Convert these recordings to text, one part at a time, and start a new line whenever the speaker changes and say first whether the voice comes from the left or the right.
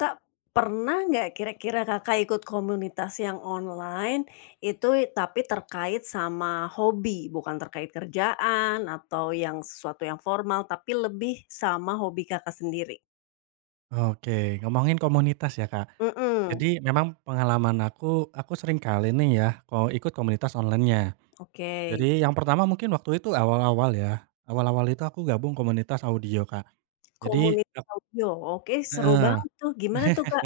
left: Kak, pernah nggak kira-kira Kakak ikut komunitas yang online itu tapi terkait sama hobi, bukan terkait kerjaan atau yang sesuatu yang formal, tapi lebih sama hobi Kakak sendiri?
right: Oke, ngomongin komunitas ya, Kak.
left: Mhm,
right: Jadi memang pengalaman aku sering kali nih ya ikut komunitas online-nya. Jadi
left: oke.
right: yang pertama mungkin waktu itu awal-awal ya, awal-awal itu aku gabung komunitas audio, Kak. Jadi ak
left: Komunitas audio, oke seru
right: heeh,
left: banget tuh, gimana tuh, Kak?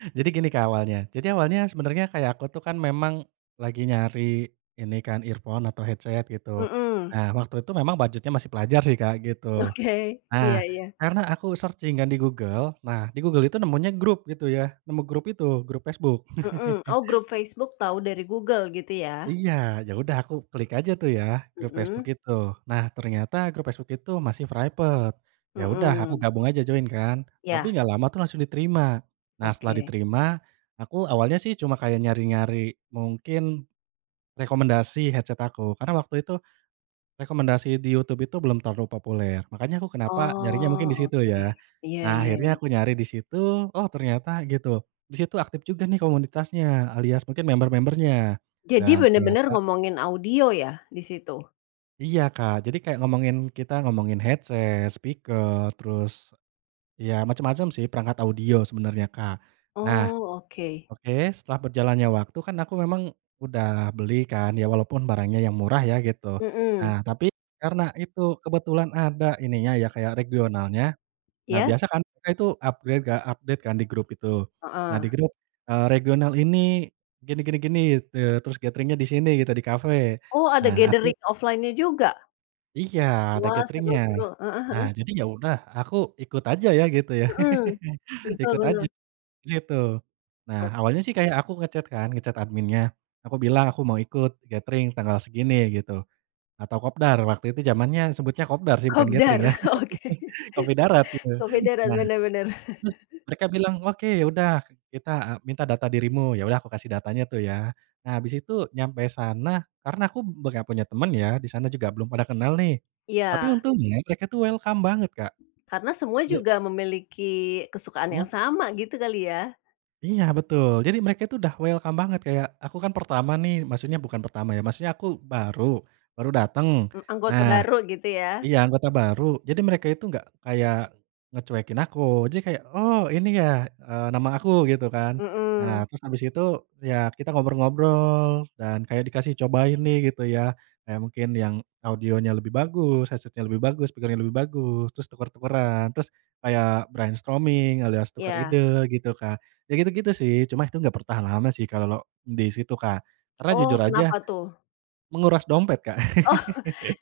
right: jadi gini Kak awalnya, jadi awalnya sebenarnya kayak aku tuh kan memang lagi nyari ini kan earphone atau headset gitu.
left: Mhm,
right: Nah waktu itu memang budgetnya masih pelajar sih, Kak, gitu.
left: oke, iya
right: Nah,
left: iya,
right: karena aku searching kan di Google, nah di Google itu nemunya grup gitu ya, nemu grup itu, grup Facebook.
left: mhm. Oh, grup Facebook tahu dari Google gitu ya?
right: Iya, ya udah aku klik aja tuh ya, grup Facebook
left: Mhm,
right: itu. Nah, ternyata grup Facebook itu masih private. Ya udah aku
left: mhm,
right: gabung aja join kan, tapi
left: ya,
right: nggak lama tuh langsung diterima. Nah, setelah
left: oke.
right: diterima, aku awalnya sih cuma kayak nyari-nyari mungkin rekomendasi headset aku, karena waktu itu rekomendasi di YouTube itu belum terlalu populer, makanya aku kenapa nyarinya mungkin di
left: Oh,
right: situ
left: oke.
right: ya.
left: Iya
right: Nah,
left: iya
right: akhirnya
left: iya.
right: aku nyari di situ, oh ternyata gitu, di situ aktif juga nih komunitasnya, alias mungkin member-membernya.
left: Jadi
right: Dan
left: bener-bener
right: ternyata
left: ngomongin audio ya di situ?
right: iya Kak, jadi kayak kita ngomongin headset, speaker, terus ya macam-macam sih perangkat audio sebenarnya Kak. Nah
left: Oh oke,
right: Oke, setelah berjalannya waktu kan aku memang udah beli kan, ya walaupun barangnya yang murah ya gitu.
left: mhm,
right: Nah, tapi karena itu kebetulan ada ininya ya kayak regionalnya. Nah,
left: ya?
right: biasa kan mereka itu upgrade gak update kan di grup itu. Nah,
left: Heeh.
right: di grup, regional ini gini gini gini, terus gatheringnya di sini gitu, di kafe.
left: Oh ada
right: Nah, aku
left: gathering offline-nya juga?
right: iya, ada
left: Wah seru
right: gatheringnya.
left: seru, heeh
right: Nah,
left: heeh,
right: jadi ya udah aku ikut aja ya gitu ya.
left: mhm, betul
right: Ikut aja.
left: bener,
right: Di situ. Nah, awalnya sih kayak aku nge-chat kan, nge-chat adminnya. Aku bilang aku mau ikut gathering tanggal segini gitu, atau kopdar, waktu itu zamannya sebutnya kopdar sih bukan
left: kopdar
right: gathering ya,
left: oke,
right: kopi darat gitu.
left: kopdaran
right: Nah,
left: bener bener.
right: terus mereka bilang, "Oke, ya udah kita, minta data dirimu." Ya udah aku kasih datanya tuh ya. Nah, habis itu nyampe sana, karena aku nggak punya temen ya, di sana juga belum pada kenal nih. Tapi
left: Iya,
right: untungnya mereka tuh welcome banget, Kak.
left: karena semua
right: Ja
left: juga memiliki kesukaan
right: mhm.
left: yang sama gitu kali ya?
right: Iya betul, jadi mereka itu udah welcome banget kayak aku kan pertama nih, maksudnya bukan pertama ya, maksudnya aku baru, baru datang.
left: Mmm, anggota
right: Nah
left: baru gitu ya?
right: Iya, anggota baru. Jadi mereka itu nggak kayak ngecuekin aku. Jadi kayak, "Oh ini ya, nama aku," gitu kan.
left: Mhm,
right: Nah, terus habis itu ya kita ngobrol-ngobrol dan kayak dikasih cobain nih gitu ya, kayak mungkin yang audionya lebih bagus, headset-nya lebih bagus, speaker-nya lebih bagus, terus tuker-tukeran, terus kayak brainstorming alias tukar
left: iya.
right: ide gitu, Kak. Ya gitu-gitu sih, cuma itu nggak bertahan lama sih kalau di situ, Kak. Karena
left: Oh
right: jujur aja
left: kenapa tuh?
right: menguras dompet, Kak.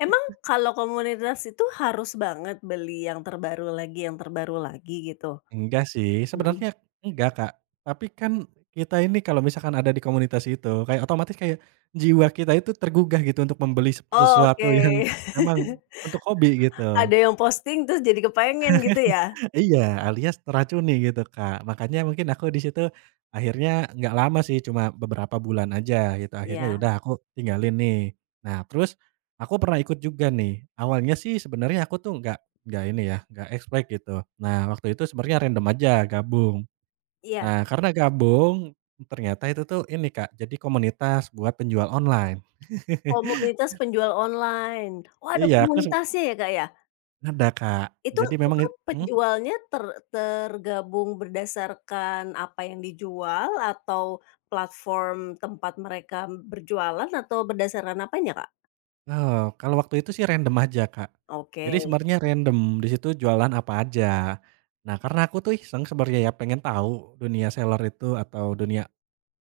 left: Emang kalau komunitas itu harus banget beli yang terbaru lagi gitu?
right: Enggak sih,
left: Mhm.
right: sebenarnya enggak, Kak. Tapi kan kita ini kalau misalkan ada di komunitas itu, kayak otomatis kayak jiwa kita itu tergugah gitu untuk membeli
left: Oh,
right: sesuatu yang
left: oke.
right: memang untuk hobi gitu.
left: Ada yang posting terus jadi kepengen gitu ya?
right: Iya, alias teracuni gitu, Kak. Makanya mungkin aku di situ akhirnya nggak lama sih, cuma beberapa bulan aja gitu, akhirnya
left: Iya
right: yaudah aku tinggalin nih. Nah, terus aku pernah ikut juga nih. Awalnya sih sebenarnya aku tuh nggak ini ya, nggak expect gitu. Nah, waktu itu sebenarnya random aja gabung.
left: iya,
right: Nah, karena gabung, ternyata itu tuh ini Kak, jadi komunitas buat penjual online.
left: komunitas penjual online. Oh, ada
right: Iya, aku seb
left: komunitasnya ya, Kak, ya?
right: ada Kak.
left: Itu
right: Jadi memang
left: itu
right: mhm?
left: penjualnya ter tergabung berdasarkan apa yang dijual atau platform tempat mereka berjualan atau berdasarkan apanya, Kak?
right: Kalau waktu itu sih random aja Kak.
left: Oke,
right: Jadi sebenarnya random, di situ jualan apa aja. Nah, karena aku tuh iseng sebenarnya ya, pengen tahu dunia seller itu atau dunia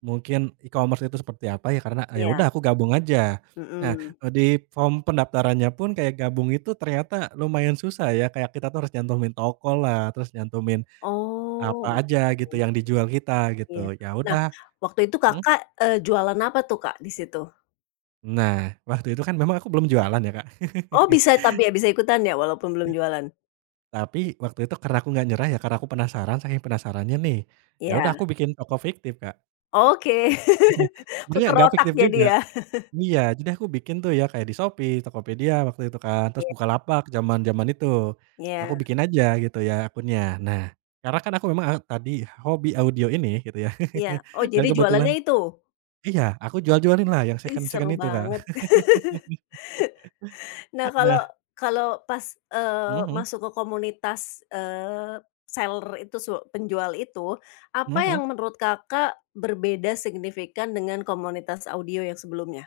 right: Mungkin e-commerce itu seperti apa ya, karena, "Ah, ya
left: iya,
right: udah aku gabung aja." Nah,
left: mhm.
right: di form pendaftarannya pun kayak gabung itu ternyata lumayan susah ya, kayak kita tuh harus nyantumin tokolah, terus nyantumin apa
left: Oh, oke,
right: aja gitu yang dijual kita
left: iya.
right: gitu, ya
left: Nah,
right: udah
left: waktu itu
right: mhm?
left: Kakak, jualan apa tuh, Kak, di situ?
right: Nah, waktu itu kan memang aku belum jualan ya, Kak.
left: Oh, bisa tapi ya, bisa ikutan ya walaupun belum jualan?
right: Tapi waktu itu karena aku nggak nyerah ya, karena aku penasaran, saking penasarannya nih, ya udah aku
left: Iya,
right: bikin toko fiktif, Kak.
left: oke.
right: Sebenarnya
left: Puter
right: nggak
left: otak
right: fiktif
left: jadi
right: juga.
left: ya?
right: Iya, jadi aku bikin tuh ya kayak di Shopee, Tokopedia waktu itu kan, terus
left: Iya
right: Bukalapak zaman-zaman itu. Aku
left: iya
right: bikin aja gitu ya akunnya. Nah, karena kan aku memang tadi hobi audio ini gitu ya.
left: iya. Oh,
right: Dan
left: jadi
right: kebetulan
left: jualannya itu?
right: iya, aku jual-jualin lah yang
left: Ih,
right: second-second
left: seru
right: itu Kak.
left: banget. Nah, kalau
right: Nah
left: kalau pas,
right: mhm
left: masuk ke komunitas, seller itu su penjual itu,
right: mhm
left: apa
right: mhm.
left: yang menurut Kakak berbeda signifikan dengan komunitas audio yang sebelumnya?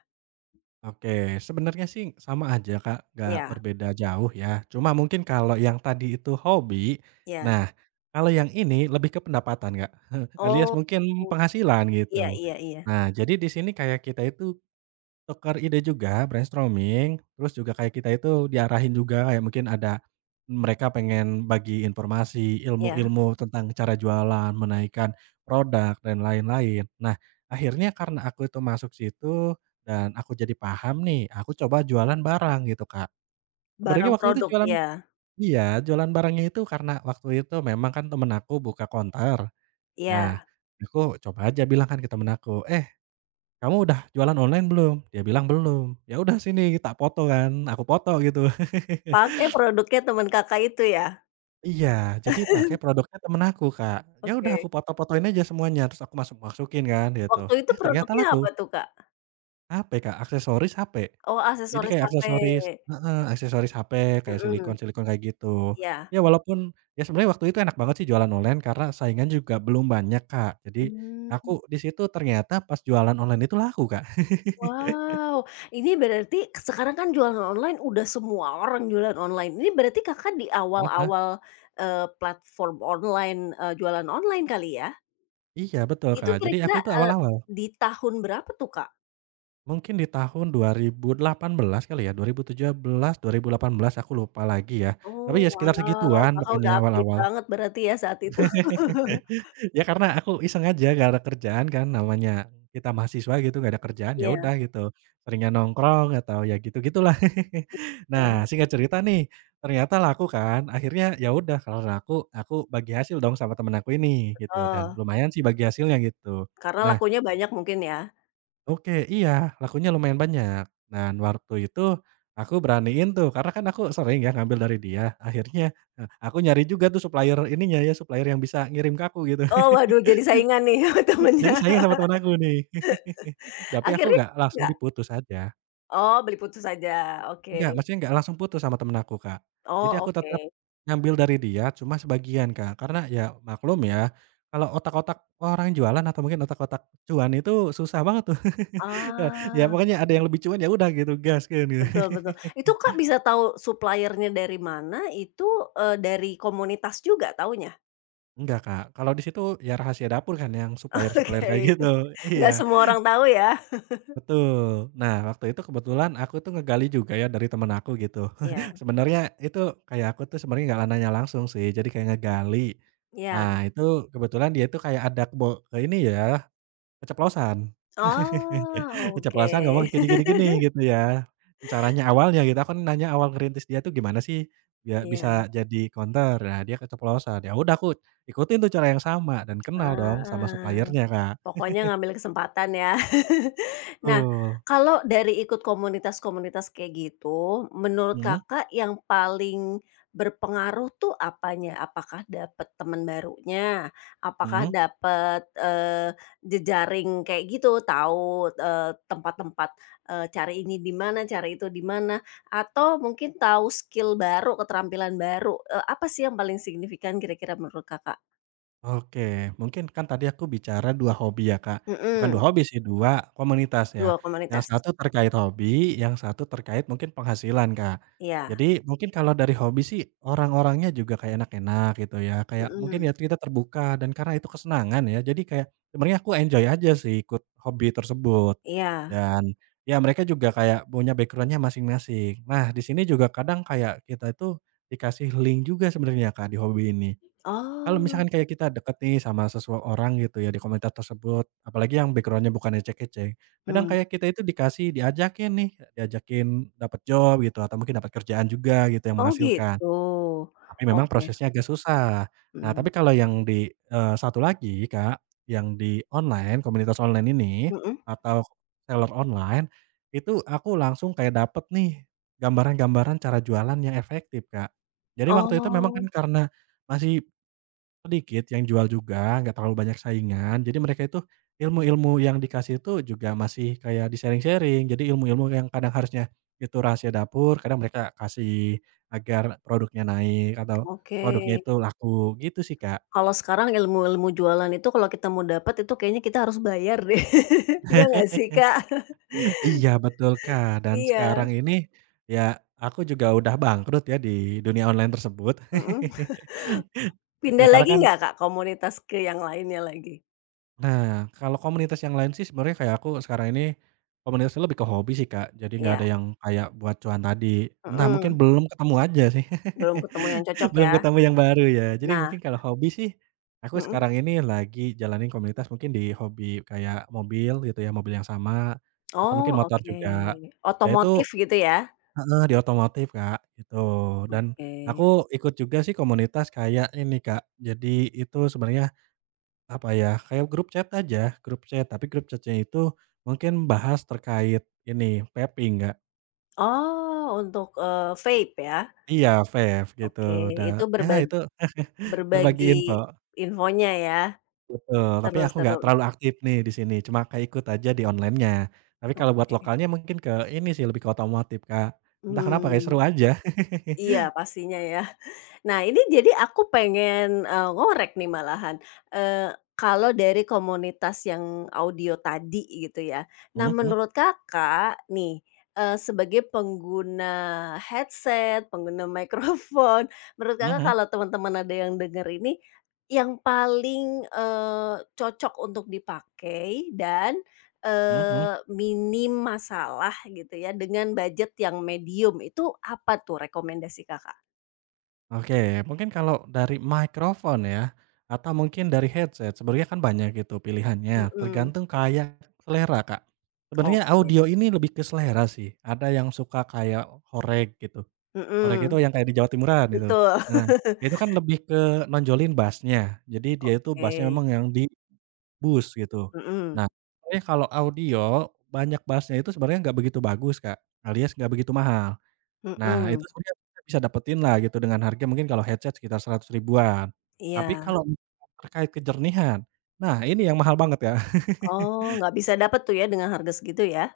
right: Oke, sebenarnya sih sama aja Kak, nggak
left: Iya
right: berbeda jauh ya. Cuma mungkin kalau yang tadi itu hobi,
left: iya.
right: nah kalau yang ini lebih ke pendapatan Kak, alias
left: Oh,
right: mungkin penghasilan
left: iya
right: gitu.
left: iya iya
right: Nah jadi di sini kayak kita itu tukar ide juga, brainstorming, terus juga kayak kita itu diarahin juga kayak mungkin ada mereka pengen bagi informasi,
left: iya,
right: ilmu-ilmu tentang cara jualan, menaikkan produk dan lain-lain. Nah, akhirnya karena aku itu masuk situ dan aku jadi paham nih, aku coba jualan barang gitu, Kak. Sebenarnya
left: barang
right: waktu itu
left: produk,
right: jualan
left: iya
right: iya, jualan barangnya itu karena waktu itu memang kan temen aku buka konter. Nah,
left: iya,
right: aku coba aja bilang kan ke temen aku, "Eh, kamu udah jualan online belum?" Dia bilang, "Belum." "Ya udah sini," tak foto kan, aku foto gitu.
left: pakai produknya temen Kakak itu ya?
right: Iya, jadi pakai produknya temen aku, Kak. Ya udah aku
left: Oke,
right: foto-fotoin aja semuanya, terus aku masuk-masukin kan gitu.
left: waktu itu
right: Eh, ternyata
left: produknya
right: laku.
left: apa tuh, Kak?
right: HP, Kak, aksesoris HP.
left: Oh,
right: Jadi
left: aksesoris
right: kayak aksesoris
left: HP,
right: heeh, aksesoris HP kayak
left: mhm,
right: silikon-silikon kayak gitu.
left: iya,
right: Ya walaupun ya sebenarnya waktu itu enak banget sih jualan online karena saingan juga belum banyak, Kak. Jadi aku
left: mmm,
right: di situ ternyata pas jualan online itu laku, Kak.
left: wow, ini berarti sekarang kan jualan online udah semua orang jualan online, ini berarti Kakak di
right: Heeh.
left: awal-awal, platform online, jualan online kali ya?
right: Iya betul,
left: Itu
right: Kak. Jadi aku
left: kira-kira
right: itu awal-awal
left: di tahun berapa tuh, Kak?
right: mungkin di tahun 2018 kali ya, 2017, 2018 aku lupa lagi ya.
left: Oh,
right: Tapi ya sekitar
left: wow,
right: segituan
left: Kakak udah
right: pokoknya
left: update
right: awal-awal.
left: banget berarti ya saat itu.
right: Ya karena aku iseng aja gak ada kerjaan kan, namanya kita mahasiswa gitu gak ada kerjaan, ya
left: Iya,
right: udah gitu, seringnya nongkrong atau ya gitu-gitulah.
left: iya.
right: Nah singkat cerita nih, ternyata laku kan, akhirnya ya udah kalau laku, aku bagi hasil dong sama temen aku ini gitu, dan
left: Heeh,
right: lumayan sih bagi hasilnya gitu.
left: karena
right: Nah
left: lakunya banyak mungkin ya?
right: Oke, iya, lakunya lumayan banyak. Dan waktu itu aku beraniin tuh, karena kan aku sering ya ngambil dari dia. Akhirnya, aku nyari juga tuh supplier ininya ya, supplier yang bisa ngirim ke aku gitu.
left: Oh, waduh jadi saingan nih
right: Jadi
left: temennya.
right: sayang sama temen aku nih. Tapi aku
left: Akhirnya
right: nggak langsung
left: enggak?
right: diputus aja.
left: Oh, beli putus saja. Oke.
right: Enggak, maksudnya nggak langsung putus sama temen aku, Kak. Jadi
left: Oh,
right: aku
left: oke.
right: tetap ngambil dari dia, cuma sebagian, Kak. Karena ya maklum ya, kalau otak-otak orang jualan atau mungkin otak-otak cuan itu susah banget tuh. Ya
left: Ah,
right: pokoknya ada yang lebih cuan, ya udah gitu, gas kan gitu.
left: betul betul. Itu Kak bisa tahu supplier dari mana itu, dari komunitas juga taunya?
right: Enggak, Kak, kalau di situ ya rahasia dapur kan yang supplier-supplier kayak
left: Oke.
right: gitu.
left: Nggak
right: Iya,
left: semua orang tahu ya?
right: betul. Nah, waktu itu kebetulan aku tuh ngegali juga ya dari temen aku gitu.
left: Iya
right: Sebenarnya itu kayak aku tuh sebenarnya nggak nanya langsung sih, jadi kayak ngegali.
left: iya.
right: Nah, itu kebetulan dia tuh kayak ada kebo eee, ini ya, keceplosan.
left: Oh,
right: Keceplosan
left: oke.
right: ngomong gini gini gini, gitu ya. Caranya awalnya gitu, aku kan nanya awal ngerintis dia tuh gimana sih, biar bisa
left: Iya.
right: jadi konter. Nah, dia keceplosan, ya udah aku ikutin tuh cara yang sama dan kenal dong sama
left: Ah,
right: supplier Kak.
left: pokoknya ngambil kesempatan ya. Nah,
right: Betul.
left: kalau dari ikut komunitas-komunitas kayak gitu, menurut
right: Mhm
left: Kakak yang paling berpengaruh tuh apanya? Apakah dapet teman barunya? Apakah
right: mhm.
left: dapet, jejaring kayak gitu, tahu, tempat-tempat, cari ini di mana, cari itu di mana, atau mungkin tahu skill baru, keterampilan baru, apa sih yang paling signifikan kira-kira menurut Kakak?
right: Oke, mungkin kan tadi aku bicara 2 hobi ya, Kak. Bukan 2
left: Mhm.
right: hobi sih, 2 komunitas ya.
left: Dua
right: Yang
left: komunitas?
right: satu terkait hobi, yang satu terkait mungkin penghasilan, Kak. Jadi
left: Iya,
right: mungkin kalau dari hobi sih orang-orangnya juga kayak enak-enak gitu ya, kayak mungkin
left: mhm,
right: ya kita terbuka dan karena itu kesenangan ya, jadi kayak sebenarnya aku enjoy aja sih ikut hobi tersebut.
left: iya.
right: Dan ya mereka juga kayak punya background masing-masing. Nah, di sini juga kadang kayak kita itu dikasih link juga sebenarnya, Kak, di hobi ini. Kalau misalkan
left: Oh,
right: kayak kita deket nih sama seseorang gitu ya di komunitas tersebut, apalagi yang background bukan ecek-ecek, kadang
left: mmm,
right: kayak kita itu diajakin nih, diajakin dapat job gitu atau mungkin dapat kerjaan juga gitu yang
left: oh
right: menghasilkan,
left: gitu,
right: tapi memang
left: oke,
right: prosesnya agak susah. Nah
left: mmm,
right: tapi kalau yang di, satu lagi Kak, yang di online, komunitas online ini
left: mhm,
right: atau seller online, itu aku langsung kayak dapet nih gambaran-gambaran cara jualan yang efektif Kak. Jadi waktu itu memang kan
left: oh,
right: karena masih sedikit yang jual juga, nggak terlalu banyak saingan. Jadi mereka itu ilmu-ilmu yang dikasih itu juga masih kayak di-sharing-sharing. Jadi ilmu-ilmu yang kadang harusnya itu rahasia dapur, kadang mereka kasih agar produknya naik atau
left: oke.
right: produknya itu laku, gitu sih, Kak.
left: Kalau sekarang ilmu-ilmu jualan itu kalau kita mau dapat itu kayaknya kita harus bayar deh, iya nggak sih, Kak?
right: Iya, betul, Kak. Dan
left: Iya,
right: sekarang ini ya aku juga udah bangkrut ya di dunia online tersebut.
left: mhm,
right: Ya
left: pindah
right: karena
left: lagi
right: kan
left: nggak, Kak, komunitas ke yang lainnya lagi?
right: Nah, kalau komunitas yang lain sih sebenarnya kayak aku sekarang ini, komunitasnya lebih ke hobi sih, Kak. Jadi nggak
left: Iya,
right: ada yang kayak buat cuan tadi. Entah mungkin
left: mhm,
right: belum ketemu aja sih.
left: belum ketemu yang cocok
right: Belum
left: ya?
right: ketemu yang baru ya. Jadi
left: Nah
right: mungkin kalau hobi sih, aku
left: mhm,
right: sekarang ini lagi jalanin komunitas mungkin di hobi kayak mobil gitu ya, mobil yang sama, atau
left: oh
right: mungkin motor
left: oke,
right: juga. Ya itu
left: otomotif gitu ya?
right: di otomotif, Kak, gitu. Dan
left: Oke.
right: aku ikut juga sih komunitas kayak ini, Kak. Jadi itu sebenarnya apa ya, kayak grup chat, tapi grup chatnya itu mungkin bahas terkait ini, vaping, nggak.
left: Oh, untuk, vape ya?
right: Iya, vape gitu,
left: Oke,
right: da
left: itu
right: ya
left: berbag
right: itu berbagi info,
left: berbagi infonya ya?
right: betul, tapi
left: Seru
right: aku nggak
left: seru,
right: terlalu aktif nih di sini, cuma kayak ikut aja di online-nya. Tapi kalau buat
left: oke.
right: lokalnya mungkin ke ini sih, lebih ke otomotif, Kak. Entah kenapa kayak seru
left: Mmm.
right: aja.
left: Iya, pastinya ya. Nah, ini jadi aku pengen, ngorek nih malahan, kalau dari komunitas yang audio tadi gitu ya. Nah, menurut Kakak nih, sebagai pengguna headset, pengguna mikrofon, menurut
right: mhm
left: Kakak
right: mhm
left: kalau teman-teman ada yang denger ini, yang paling, cocok untuk dipakai dan
right: mhm. Mhm.
left: eh minim masalah gitu ya, dengan budget yang medium, itu apa tuh rekomendasi Kakak?
right: Oke, mungkin kalau dari microphone ya, atau mungkin dari headset, sebenarnya kan banyak gitu pilihannya,
left: Mhm,
right: tergantung kayak selera, Kak. Sebenarnya
left: oke,
right: audio ini lebih ke selera sih, ada yang suka kayak horeg gitu, horeg itu
left: mhm,
right: yang kayak di Jawa Timuran itu.
left: betul.
right: Nah, itu kan lebih ke nonjolin bass-nya, jadi dia itu bass-nya
left: Oke,
right: memang yang di boost gitu.
left: mhm
right: Nah, sebenarnya kalau audio, banyak bass-nya itu sebenarnya nggak begitu bagus, Kak, alias nggak begitu mahal. Nah, itu
left: mhm,
right: sebenarnya kita bisa dapetinlah gitu dengan harga mungkin kalau headset sekitar 100 ribuan. Tapi
left: iya.
right: kalau terkait kejernihan, nah ini yang mahal banget ya.
left: Oh, nggak bisa dapat tuh ya dengan harga segitu ya?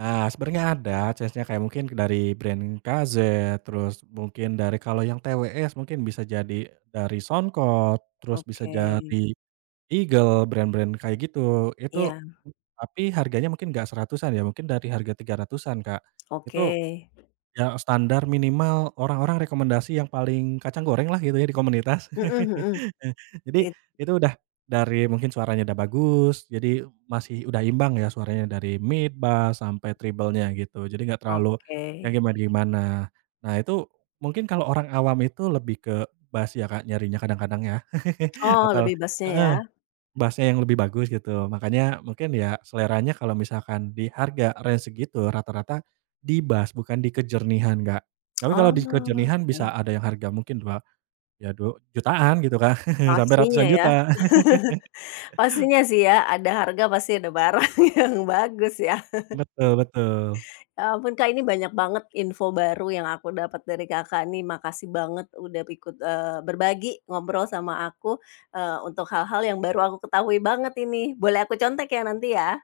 right: Nah, sebenarnya ada chance-nya kayak mungkin dari brand KZ, terus mungkin dari kalau yang TWS mungkin bisa jadi dari Soundcore, terus bisa
left: Oke,
right: dari Eagle, brand-brand kayak gitu.
left: iya,
right: Tapi harganya mungkin nggak seratusan ya, mungkin dari harga 300-an, Kak.
left: oke,
right: Itu Ya standar minimal orang-orang rekomendasi yang paling kacang goreng lah gitu ya di komunitas.
left: mhm mhm,
right: Eh, jadi
left: it
right: itu udah dari mungkin suaranya udah bagus, jadi udah imbang ya suaranya dari mid, bass, sampai treble-nya gitu. Jadi nggak terlalu
left: oke.
right: yang gimana-gimana. Nah itu mungkin kalau orang awam itu lebih ke bass ya Kak nyarinya kadang-kadang ya
left: Oh,
right: atau
left: lebih basnya ya?
right: bass-nya yang lebih bagus gitu. Makanya mungkin ya seleranya kalau misalkan di harga range segitu rata-rata di bass bukan di kejernihan, Kak. Tapi kalau
left: Oh,
right: di kejernihan bisa
left: oke.
right: ada yang harga mungkin ya jutaan gitu, Kak, sampai ratusan
left: Pastinya ya,
right: juta.
left: pastinya sih ya, ada harga pasti ada barang yang bagus ya.
right: Betul betul.
left: Ya ampun Kak, ini banyak banget info baru yang aku dapat dari Kakak nih, makasih banget udah ikut, berbagi, ngobrol sama aku, untuk hal-hal yang baru aku ketahui banget ini. Boleh aku contek ya nanti ya?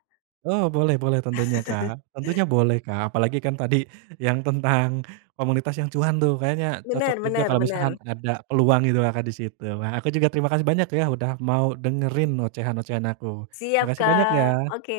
right: Oh, boleh boleh tentunya, Kak. Tentunya boleh, Kak. Apalagi kan tadi yang tentang komunitas yang cuan tuh kayaknya cocok
left: Bener
right: juga
left: bener
right: kalau misalkan
left: bener.
right: ada peluang gitu, Kakak, di situ. Wah, aku juga terima kasih banyak ya udah mau dengerin ocehan-ocehan aku.
left: Siap
right: Makasih banyak
left: Kak,
right: ya.
left: oke.